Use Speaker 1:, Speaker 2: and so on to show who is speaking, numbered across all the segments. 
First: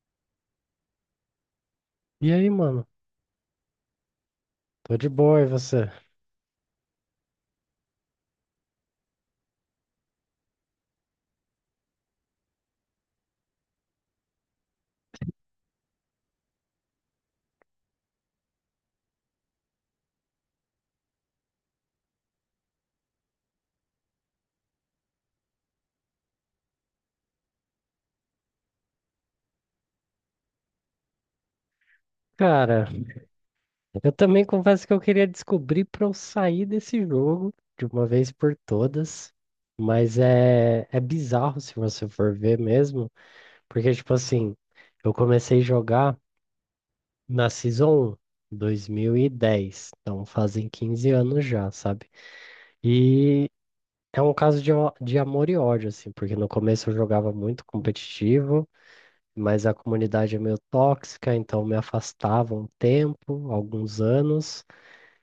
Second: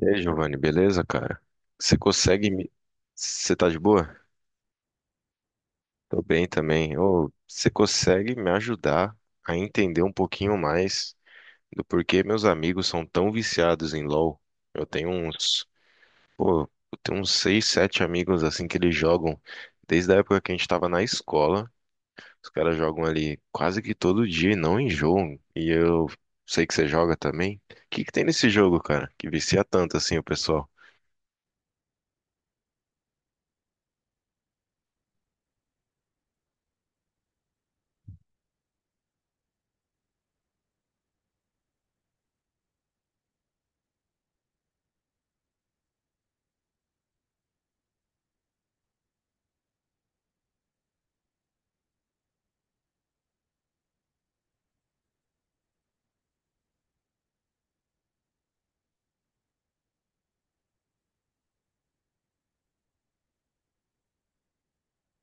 Speaker 1: E aí, Giovanni, beleza, cara? Você
Speaker 2: E
Speaker 1: consegue
Speaker 2: aí,
Speaker 1: me.
Speaker 2: mano?
Speaker 1: Você tá de boa?
Speaker 2: Tô de boa, e você?
Speaker 1: Tô bem também. Ô, você consegue me ajudar a entender um pouquinho mais do porquê meus amigos são tão viciados em LoL? Eu tenho uns. Pô, eu tenho uns seis, sete amigos assim que eles jogam desde a época que a gente tava na escola. Os caras jogam ali quase que todo dia e não enjoam. E eu sei que você joga também. O que que tem nesse jogo, cara? Que vicia tanto assim o pessoal?
Speaker 2: Cara, eu também confesso que eu queria descobrir pra eu sair desse jogo de uma vez por todas, mas é bizarro se você for ver mesmo, porque, tipo assim, eu comecei a jogar na Season um, 2010, então fazem 15 anos já, sabe? E é um caso de, de amor e ódio, assim, porque no começo eu jogava muito competitivo, mas a comunidade é meio tóxica, então me afastava um tempo, alguns anos.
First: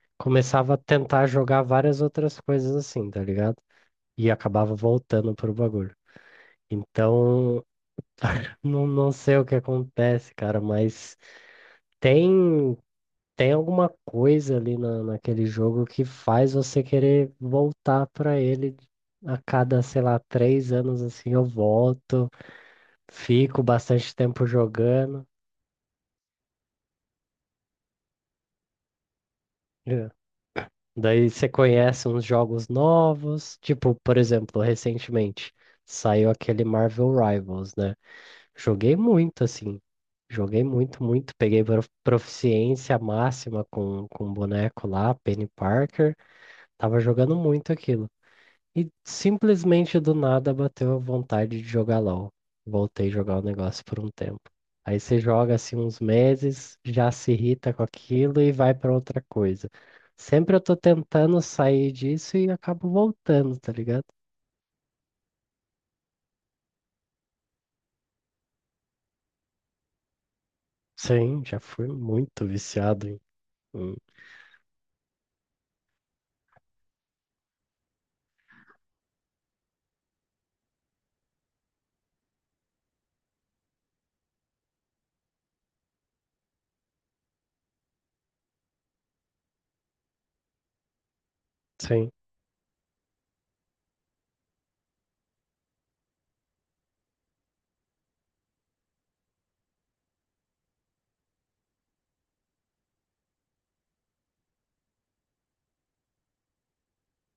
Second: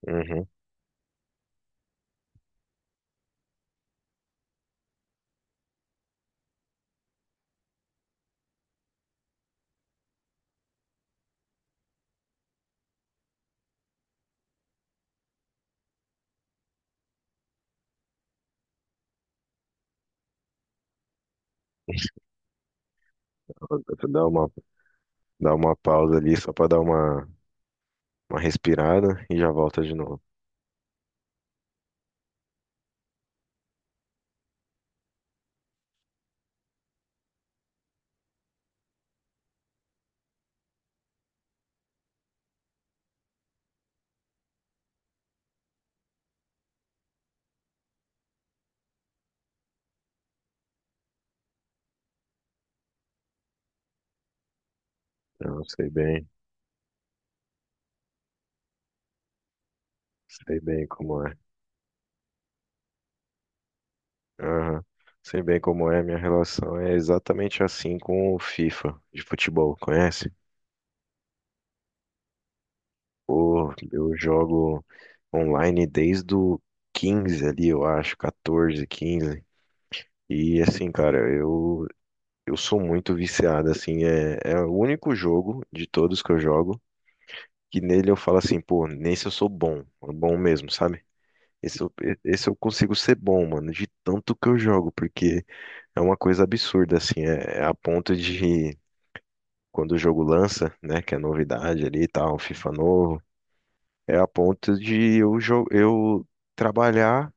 Speaker 1: Uhum.
Speaker 2: Começava a tentar jogar várias outras coisas assim, tá ligado? E acabava voltando pro bagulho. Então, não sei o que acontece, cara, mas tem, tem alguma coisa ali naquele jogo que faz você querer voltar pra ele. A cada, sei lá, 3 anos assim eu volto, fico bastante
Speaker 1: Dá
Speaker 2: tempo
Speaker 1: uma
Speaker 2: jogando.
Speaker 1: Dá uma pausa ali só pra dar uma respirada e já volta de novo.
Speaker 2: Daí você conhece uns jogos novos, tipo, por exemplo, recentemente saiu aquele Marvel Rivals, né? Joguei muito, assim, joguei muito, muito. Peguei proficiência máxima com o boneco lá, Penny Parker. Tava jogando muito aquilo. E simplesmente do nada bateu a vontade de jogar LOL. Voltei a jogar o negócio por um tempo. Aí você joga
Speaker 1: Eu
Speaker 2: assim
Speaker 1: sei
Speaker 2: uns
Speaker 1: bem,
Speaker 2: meses, já se irrita com aquilo e vai pra outra coisa. Sempre
Speaker 1: sei
Speaker 2: eu tô
Speaker 1: bem como é.
Speaker 2: tentando sair disso e acabo voltando, tá ligado?
Speaker 1: Aham. Sei bem como é, minha relação é exatamente assim com o FIFA de futebol, conhece?
Speaker 2: Sim, já fui muito viciado em.
Speaker 1: Pô,
Speaker 2: em-
Speaker 1: eu jogo online desde o 15 ali, eu acho, 14, 15. E assim, cara, eu sou muito viciado, assim, é o único jogo de todos que eu jogo que nele eu falo assim, pô, nesse eu sou bom, bom mesmo, sabe? Esse eu,
Speaker 2: Sim.
Speaker 1: esse eu consigo ser bom, mano, de tanto que eu jogo, porque é uma coisa absurda, assim, é a ponto de quando o jogo lança, né, que é novidade ali e tal, FIFA novo, é a ponto de eu trabalhar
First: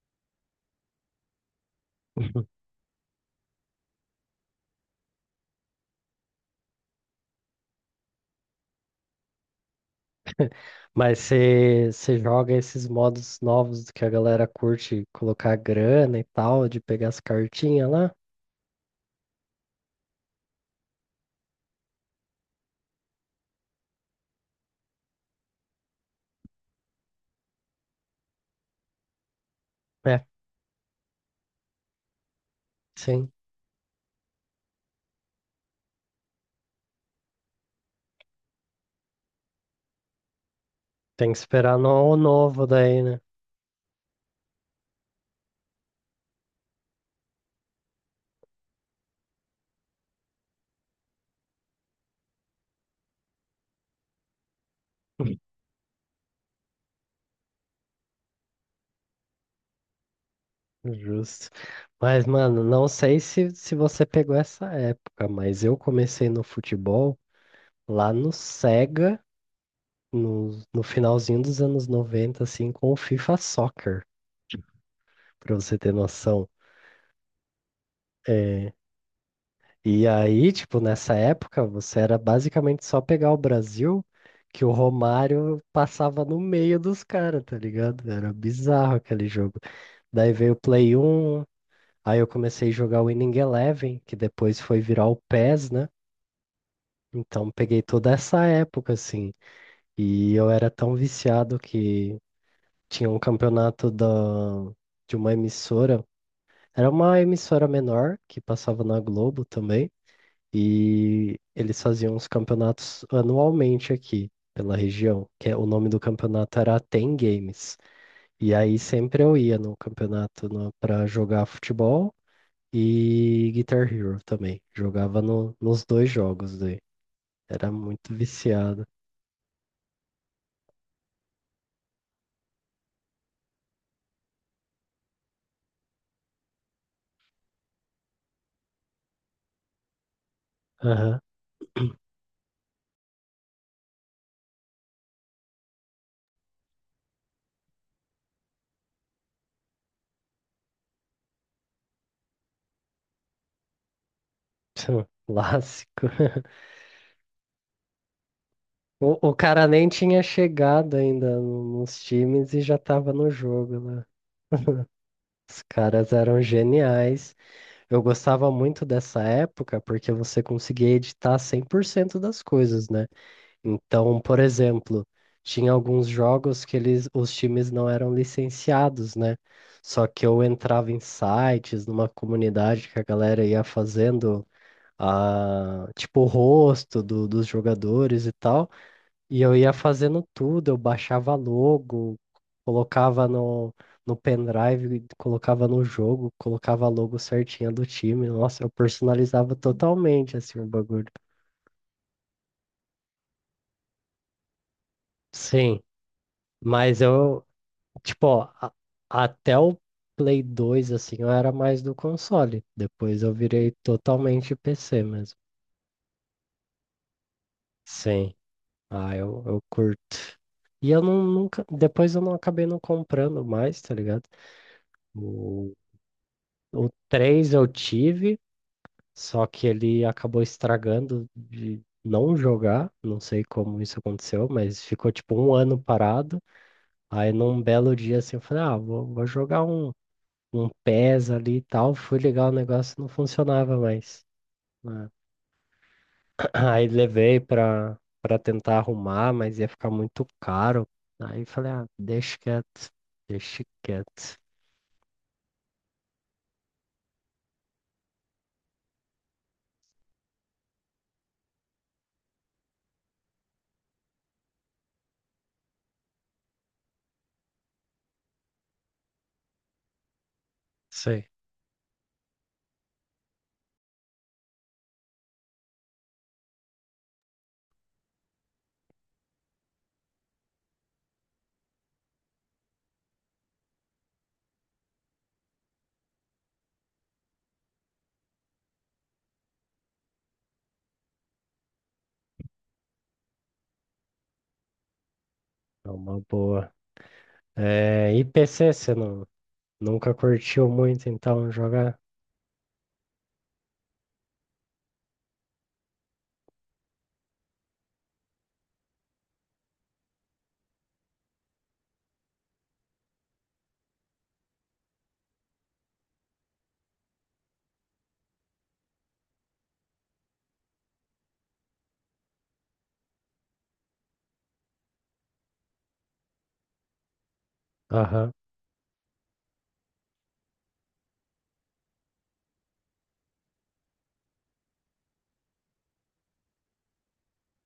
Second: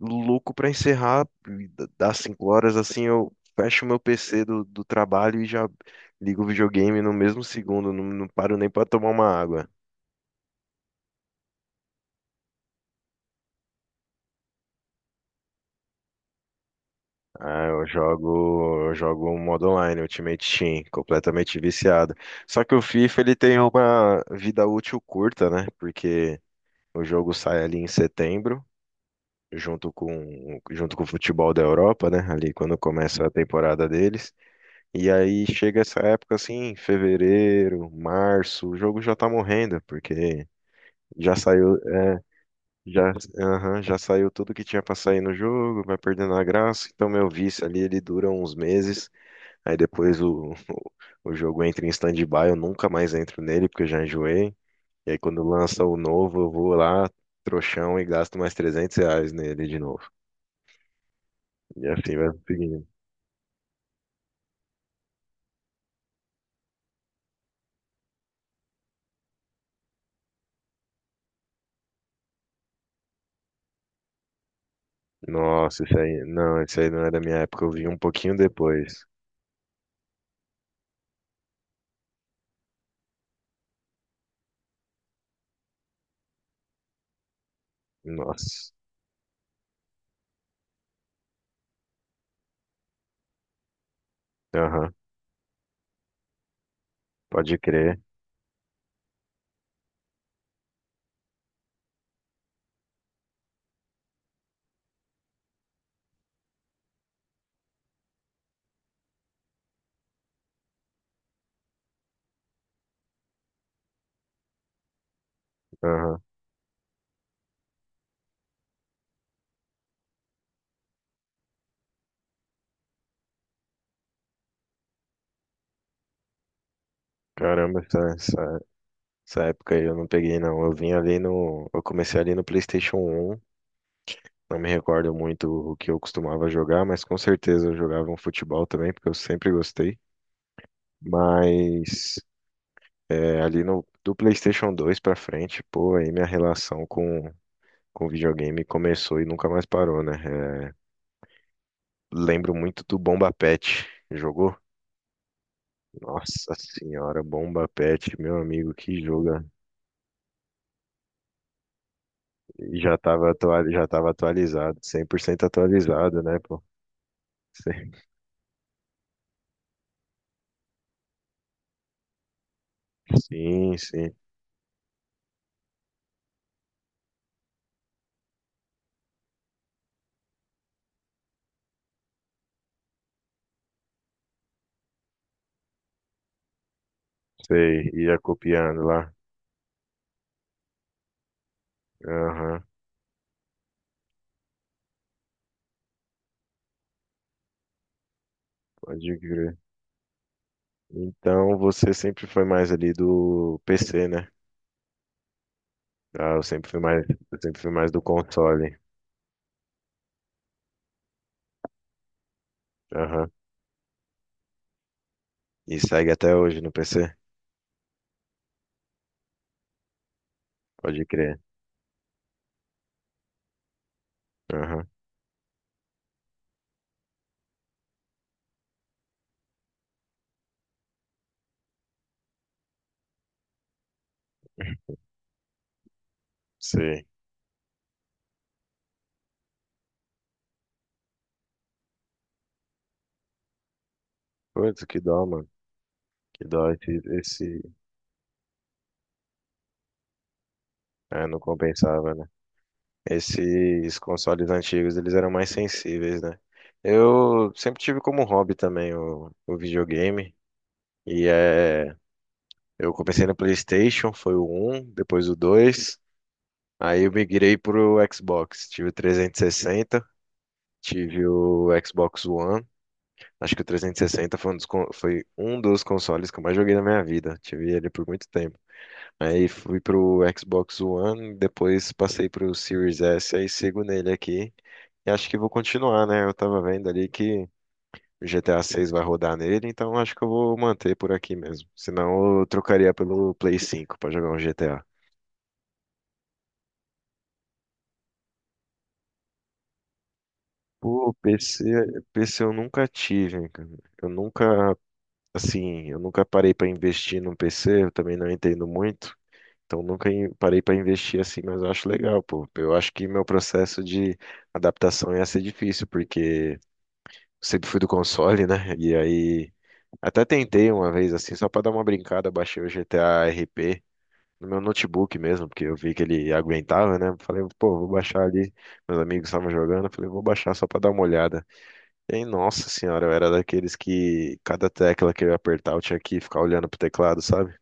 Speaker 1: louco pra encerrar, e das 5 horas, assim, eu fecho o meu PC do trabalho e já ligo o videogame no mesmo segundo, não paro nem pra tomar uma água.
Speaker 2: Mas você joga esses modos novos que a galera curte colocar grana e tal, de pegar as
Speaker 1: Ah, eu
Speaker 2: cartinhas lá?
Speaker 1: jogo, eu jogo um modo online, Ultimate Team, completamente viciado. Só que o FIFA ele tem uma vida útil curta, né? Porque o jogo sai ali em setembro, junto
Speaker 2: É,
Speaker 1: com junto com o futebol da Europa, né? Ali quando começa
Speaker 2: sim.
Speaker 1: a temporada deles. E aí chega essa época assim, fevereiro, março, o jogo já tá morrendo, porque
Speaker 2: Tem
Speaker 1: já
Speaker 2: que
Speaker 1: saiu,
Speaker 2: esperar no ano novo daí,
Speaker 1: já,
Speaker 2: né?
Speaker 1: aham, já saiu tudo que tinha pra sair no jogo, vai perdendo a graça. Então meu vício ali ele dura uns meses. Aí depois o, o jogo entra em stand-by, eu nunca mais entro nele porque eu já enjoei. E aí quando lança o novo, eu vou lá, trouxão, e gasto mais R$ 300 nele de novo.
Speaker 2: Justo.
Speaker 1: E assim
Speaker 2: Mas,
Speaker 1: vai
Speaker 2: mano,
Speaker 1: seguindo.
Speaker 2: não sei se você pegou essa época, mas eu comecei no futebol lá no Sega, no finalzinho dos anos 90, assim, com o FIFA Soccer, pra você
Speaker 1: Nossa,
Speaker 2: ter noção.
Speaker 1: isso aí não é da minha época, eu vi um pouquinho
Speaker 2: É,
Speaker 1: depois.
Speaker 2: e aí, tipo, nessa época, você era basicamente só pegar o Brasil, que o Romário passava no meio dos caras, tá ligado? Era
Speaker 1: Nossa,
Speaker 2: bizarro aquele jogo. Daí veio o Play 1. Aí eu comecei a jogar o Winning Eleven, que depois foi
Speaker 1: aham,
Speaker 2: virar o PES, né? Então
Speaker 1: pode
Speaker 2: peguei
Speaker 1: crer,
Speaker 2: toda essa época, assim. E eu era tão viciado que tinha um campeonato de uma emissora. Era uma emissora menor que passava na Globo também. E eles faziam os campeonatos anualmente aqui pela região, o nome do
Speaker 1: aham.
Speaker 2: campeonato era Ten Games. E aí sempre eu ia no campeonato para jogar futebol e Guitar Hero também. Jogava nos dois jogos daí. Era
Speaker 1: Caramba, essa,
Speaker 2: muito
Speaker 1: essa,
Speaker 2: viciado.
Speaker 1: essa época aí eu não peguei não, eu vim ali no, eu comecei ali no PlayStation um. Não me recordo muito o que eu costumava jogar, mas com certeza eu jogava um futebol também, porque eu sempre gostei.
Speaker 2: Aham.
Speaker 1: Mas ali no, do PlayStation 2 pra frente, pô, aí minha relação com, videogame começou e nunca mais parou, né? É, lembro muito do Bomba Patch. Jogou?
Speaker 2: Clássico.
Speaker 1: Nossa senhora, Bomba Patch, meu amigo, que
Speaker 2: O
Speaker 1: joga.
Speaker 2: cara nem tinha chegado ainda nos times e já
Speaker 1: E já
Speaker 2: tava no
Speaker 1: tava, atua-
Speaker 2: jogo
Speaker 1: já
Speaker 2: lá.
Speaker 1: tava atualizado, 100%
Speaker 2: Os caras
Speaker 1: atualizado,
Speaker 2: eram
Speaker 1: né, pô?
Speaker 2: geniais.
Speaker 1: Sim,
Speaker 2: Eu gostava muito dessa época porque você conseguia editar 100% das coisas, né?
Speaker 1: sim, sim.
Speaker 2: Então, por exemplo, tinha alguns jogos que eles, os times não eram licenciados, né? Só que eu entrava em sites, numa comunidade que a galera ia fazendo a, tipo, o rosto dos
Speaker 1: Sei, ia
Speaker 2: jogadores e tal,
Speaker 1: copiando lá.
Speaker 2: e eu ia fazendo tudo, eu baixava logo,
Speaker 1: Aham.
Speaker 2: colocava no pendrive, colocava no jogo, colocava a logo certinha do time. Nossa, eu
Speaker 1: Pode
Speaker 2: personalizava
Speaker 1: crer.
Speaker 2: totalmente assim o bagulho.
Speaker 1: Então você sempre foi mais ali do PC, né?
Speaker 2: Sim.
Speaker 1: Ah, eu sempre fui
Speaker 2: Mas
Speaker 1: mais, eu
Speaker 2: eu,
Speaker 1: sempre fui mais do
Speaker 2: tipo, ó,
Speaker 1: console.
Speaker 2: até o Play 2 assim, eu era mais do console. Depois eu
Speaker 1: Aham.
Speaker 2: virei totalmente PC mesmo.
Speaker 1: E segue até hoje no PC?
Speaker 2: Sim, ah, eu curto. E eu
Speaker 1: Pode
Speaker 2: não,
Speaker 1: crer.
Speaker 2: nunca. Depois eu não acabei não comprando mais, tá ligado?
Speaker 1: Aham.
Speaker 2: O, o 3 eu tive, só que ele acabou estragando de não jogar. Não sei como isso aconteceu, mas ficou tipo um ano parado.
Speaker 1: Sei.
Speaker 2: Aí num belo dia assim, eu falei, ah, vou jogar um pés ali e tal. Fui ligar o negócio, não funcionava mais.
Speaker 1: Putz, que
Speaker 2: Né?
Speaker 1: dó, mano. Que dó
Speaker 2: Aí
Speaker 1: esse,
Speaker 2: levei
Speaker 1: esse...
Speaker 2: pra tentar arrumar, mas ia ficar muito caro.
Speaker 1: É, não
Speaker 2: Aí falei, ah,
Speaker 1: compensava, né?
Speaker 2: deixa quieto, deixa
Speaker 1: Esses
Speaker 2: quieto.
Speaker 1: consoles antigos, eles eram mais sensíveis, né? Eu sempre tive como hobby também o videogame. E eu comecei no PlayStation, foi o um depois o dois. Aí eu migrei pro Xbox. Tive o 360,
Speaker 2: Sei.
Speaker 1: tive o Xbox One. Acho que o 360 foi um dos consoles que eu mais joguei na minha vida. Tive ele por muito tempo. Aí fui pro Xbox One, depois passei pro Series S, aí sigo nele aqui. E acho que vou continuar, né? Eu tava vendo ali que o GTA 6 vai rodar nele, então acho que eu vou manter por aqui mesmo. Senão eu trocaria pelo Play 5 pra jogar um GTA.
Speaker 2: É uma boa. É, e PC, você não, nunca curtiu muito,
Speaker 1: Pô,
Speaker 2: então
Speaker 1: PC,
Speaker 2: jogar?
Speaker 1: PC eu nunca tive, cara. Eu nunca, assim, eu nunca parei pra investir num PC, eu também não entendo muito, então nunca parei pra investir assim, mas eu acho legal, pô. Eu acho que meu processo de adaptação ia ser difícil, porque sempre fui do console, né? E aí até tentei uma vez assim, só pra dar uma brincada, baixei o GTA RP no meu notebook mesmo, porque eu vi que ele aguentava, né? Falei, pô, vou baixar
Speaker 2: Aham.
Speaker 1: ali, meus amigos estavam jogando, eu falei, vou baixar só pra dar uma olhada. Ei, nossa senhora, eu era daqueles que cada tecla que eu ia apertar eu tinha que ficar olhando pro teclado, sabe?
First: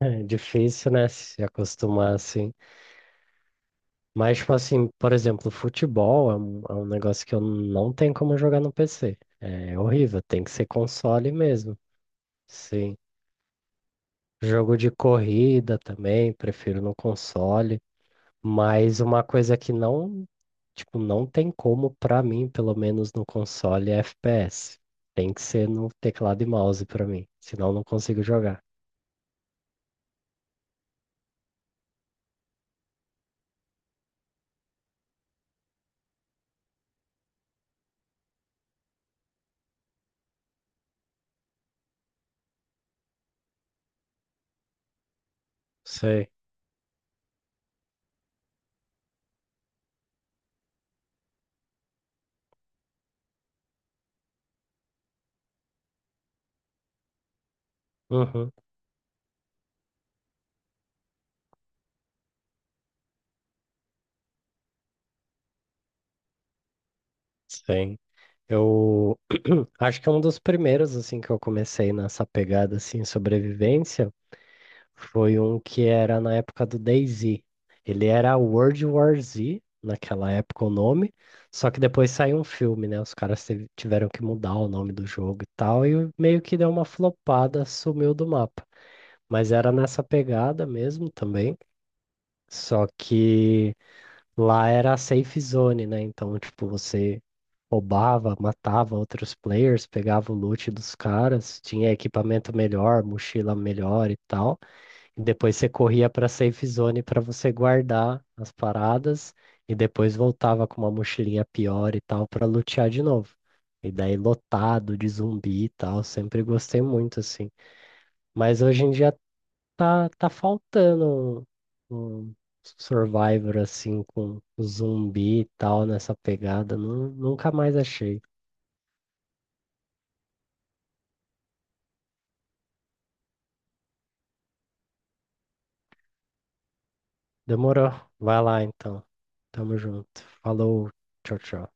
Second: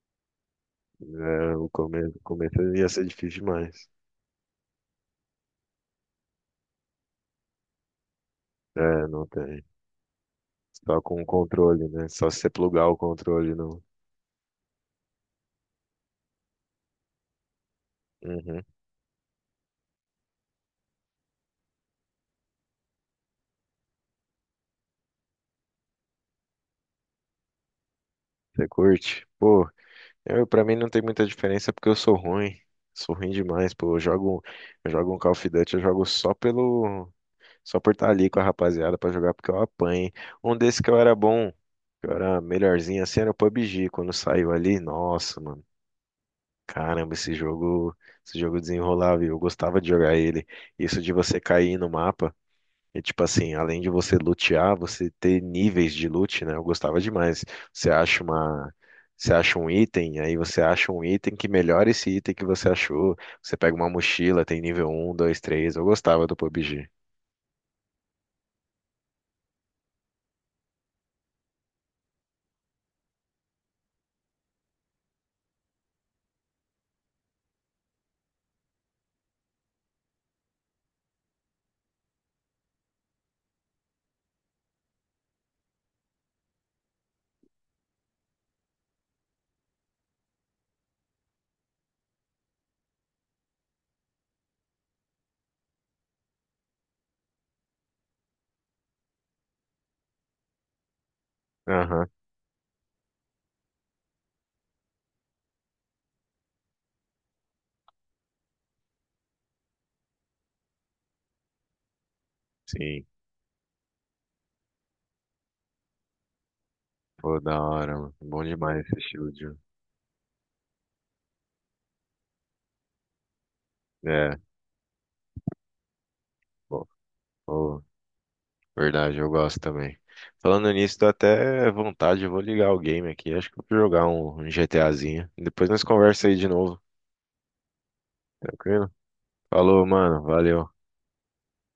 Speaker 2: É difícil, né? Se
Speaker 1: É, o
Speaker 2: acostumar
Speaker 1: começo, o
Speaker 2: assim.
Speaker 1: começo ia ser difícil demais.
Speaker 2: Mas, tipo assim, por exemplo, futebol é um negócio que eu não tenho como jogar no
Speaker 1: É,
Speaker 2: PC.
Speaker 1: não tem.
Speaker 2: É horrível, tem que ser
Speaker 1: Só com o
Speaker 2: console mesmo.
Speaker 1: controle, né? Só se você plugar o
Speaker 2: Sim.
Speaker 1: controle no.
Speaker 2: Jogo de corrida também, prefiro no console.
Speaker 1: Uhum.
Speaker 2: Mas uma coisa que não, tipo, não tem como pra mim, pelo menos no console, é FPS. Tem que ser no teclado e mouse pra mim, senão eu não consigo jogar.
Speaker 1: Você curte? Pô, pra mim não tem muita diferença porque eu sou ruim. Sou ruim demais, pô. Eu jogo um Call of Duty, eu jogo só pelo. Só por estar ali com a rapaziada pra jogar, porque eu apanhei. Um desses que eu era bom, que eu era melhorzinho assim, era o PUBG. Quando saiu ali, nossa, mano.
Speaker 2: Sei.
Speaker 1: Caramba, esse jogo desenrolava e eu gostava de jogar ele. Isso de você cair no mapa e, tipo assim, além de você lutear, você ter níveis de loot, né? Eu gostava demais. Você acha
Speaker 2: Uhum.
Speaker 1: uma. Você acha um item, aí você acha um item que melhora esse item que você achou. Você pega uma mochila, tem nível um 2 três. Eu gostava do PUBG.
Speaker 2: Sim. Eu acho que é um dos primeiros assim que eu comecei nessa pegada assim sobrevivência. Foi um que era na época do DayZ. Ele era World War Z, naquela época o nome, só que depois saiu um filme, né? Os caras tiveram que mudar o nome do jogo e tal, e meio que deu uma flopada, sumiu do mapa. Mas era nessa pegada mesmo também, só que lá era a safe zone, né? Então, tipo, você roubava, matava outros players, pegava o loot dos caras, tinha
Speaker 1: Aham,
Speaker 2: equipamento melhor, mochila melhor e tal. Depois você corria para safe zone para você guardar as paradas e depois voltava com uma mochilinha pior e tal para lutear de
Speaker 1: sim.
Speaker 2: novo. E daí lotado de zumbi e tal, sempre gostei muito
Speaker 1: Pô,
Speaker 2: assim.
Speaker 1: da hora, mano. Bom
Speaker 2: Mas hoje
Speaker 1: demais
Speaker 2: em
Speaker 1: esse
Speaker 2: dia
Speaker 1: estilo de.
Speaker 2: tá faltando um Survivor assim
Speaker 1: É,
Speaker 2: com zumbi e tal nessa pegada.
Speaker 1: bom,
Speaker 2: Nunca mais
Speaker 1: pô,
Speaker 2: achei.
Speaker 1: verdade, eu gosto também. Falando nisso, dá até vontade, eu vou ligar o game aqui. Acho que eu vou jogar um GTAzinho. Depois nós conversa aí de novo,
Speaker 2: Demorou. Vai lá
Speaker 1: tranquilo?
Speaker 2: então. Tamo
Speaker 1: Falou,
Speaker 2: junto.
Speaker 1: mano, valeu.
Speaker 2: Falou. Tchau, tchau.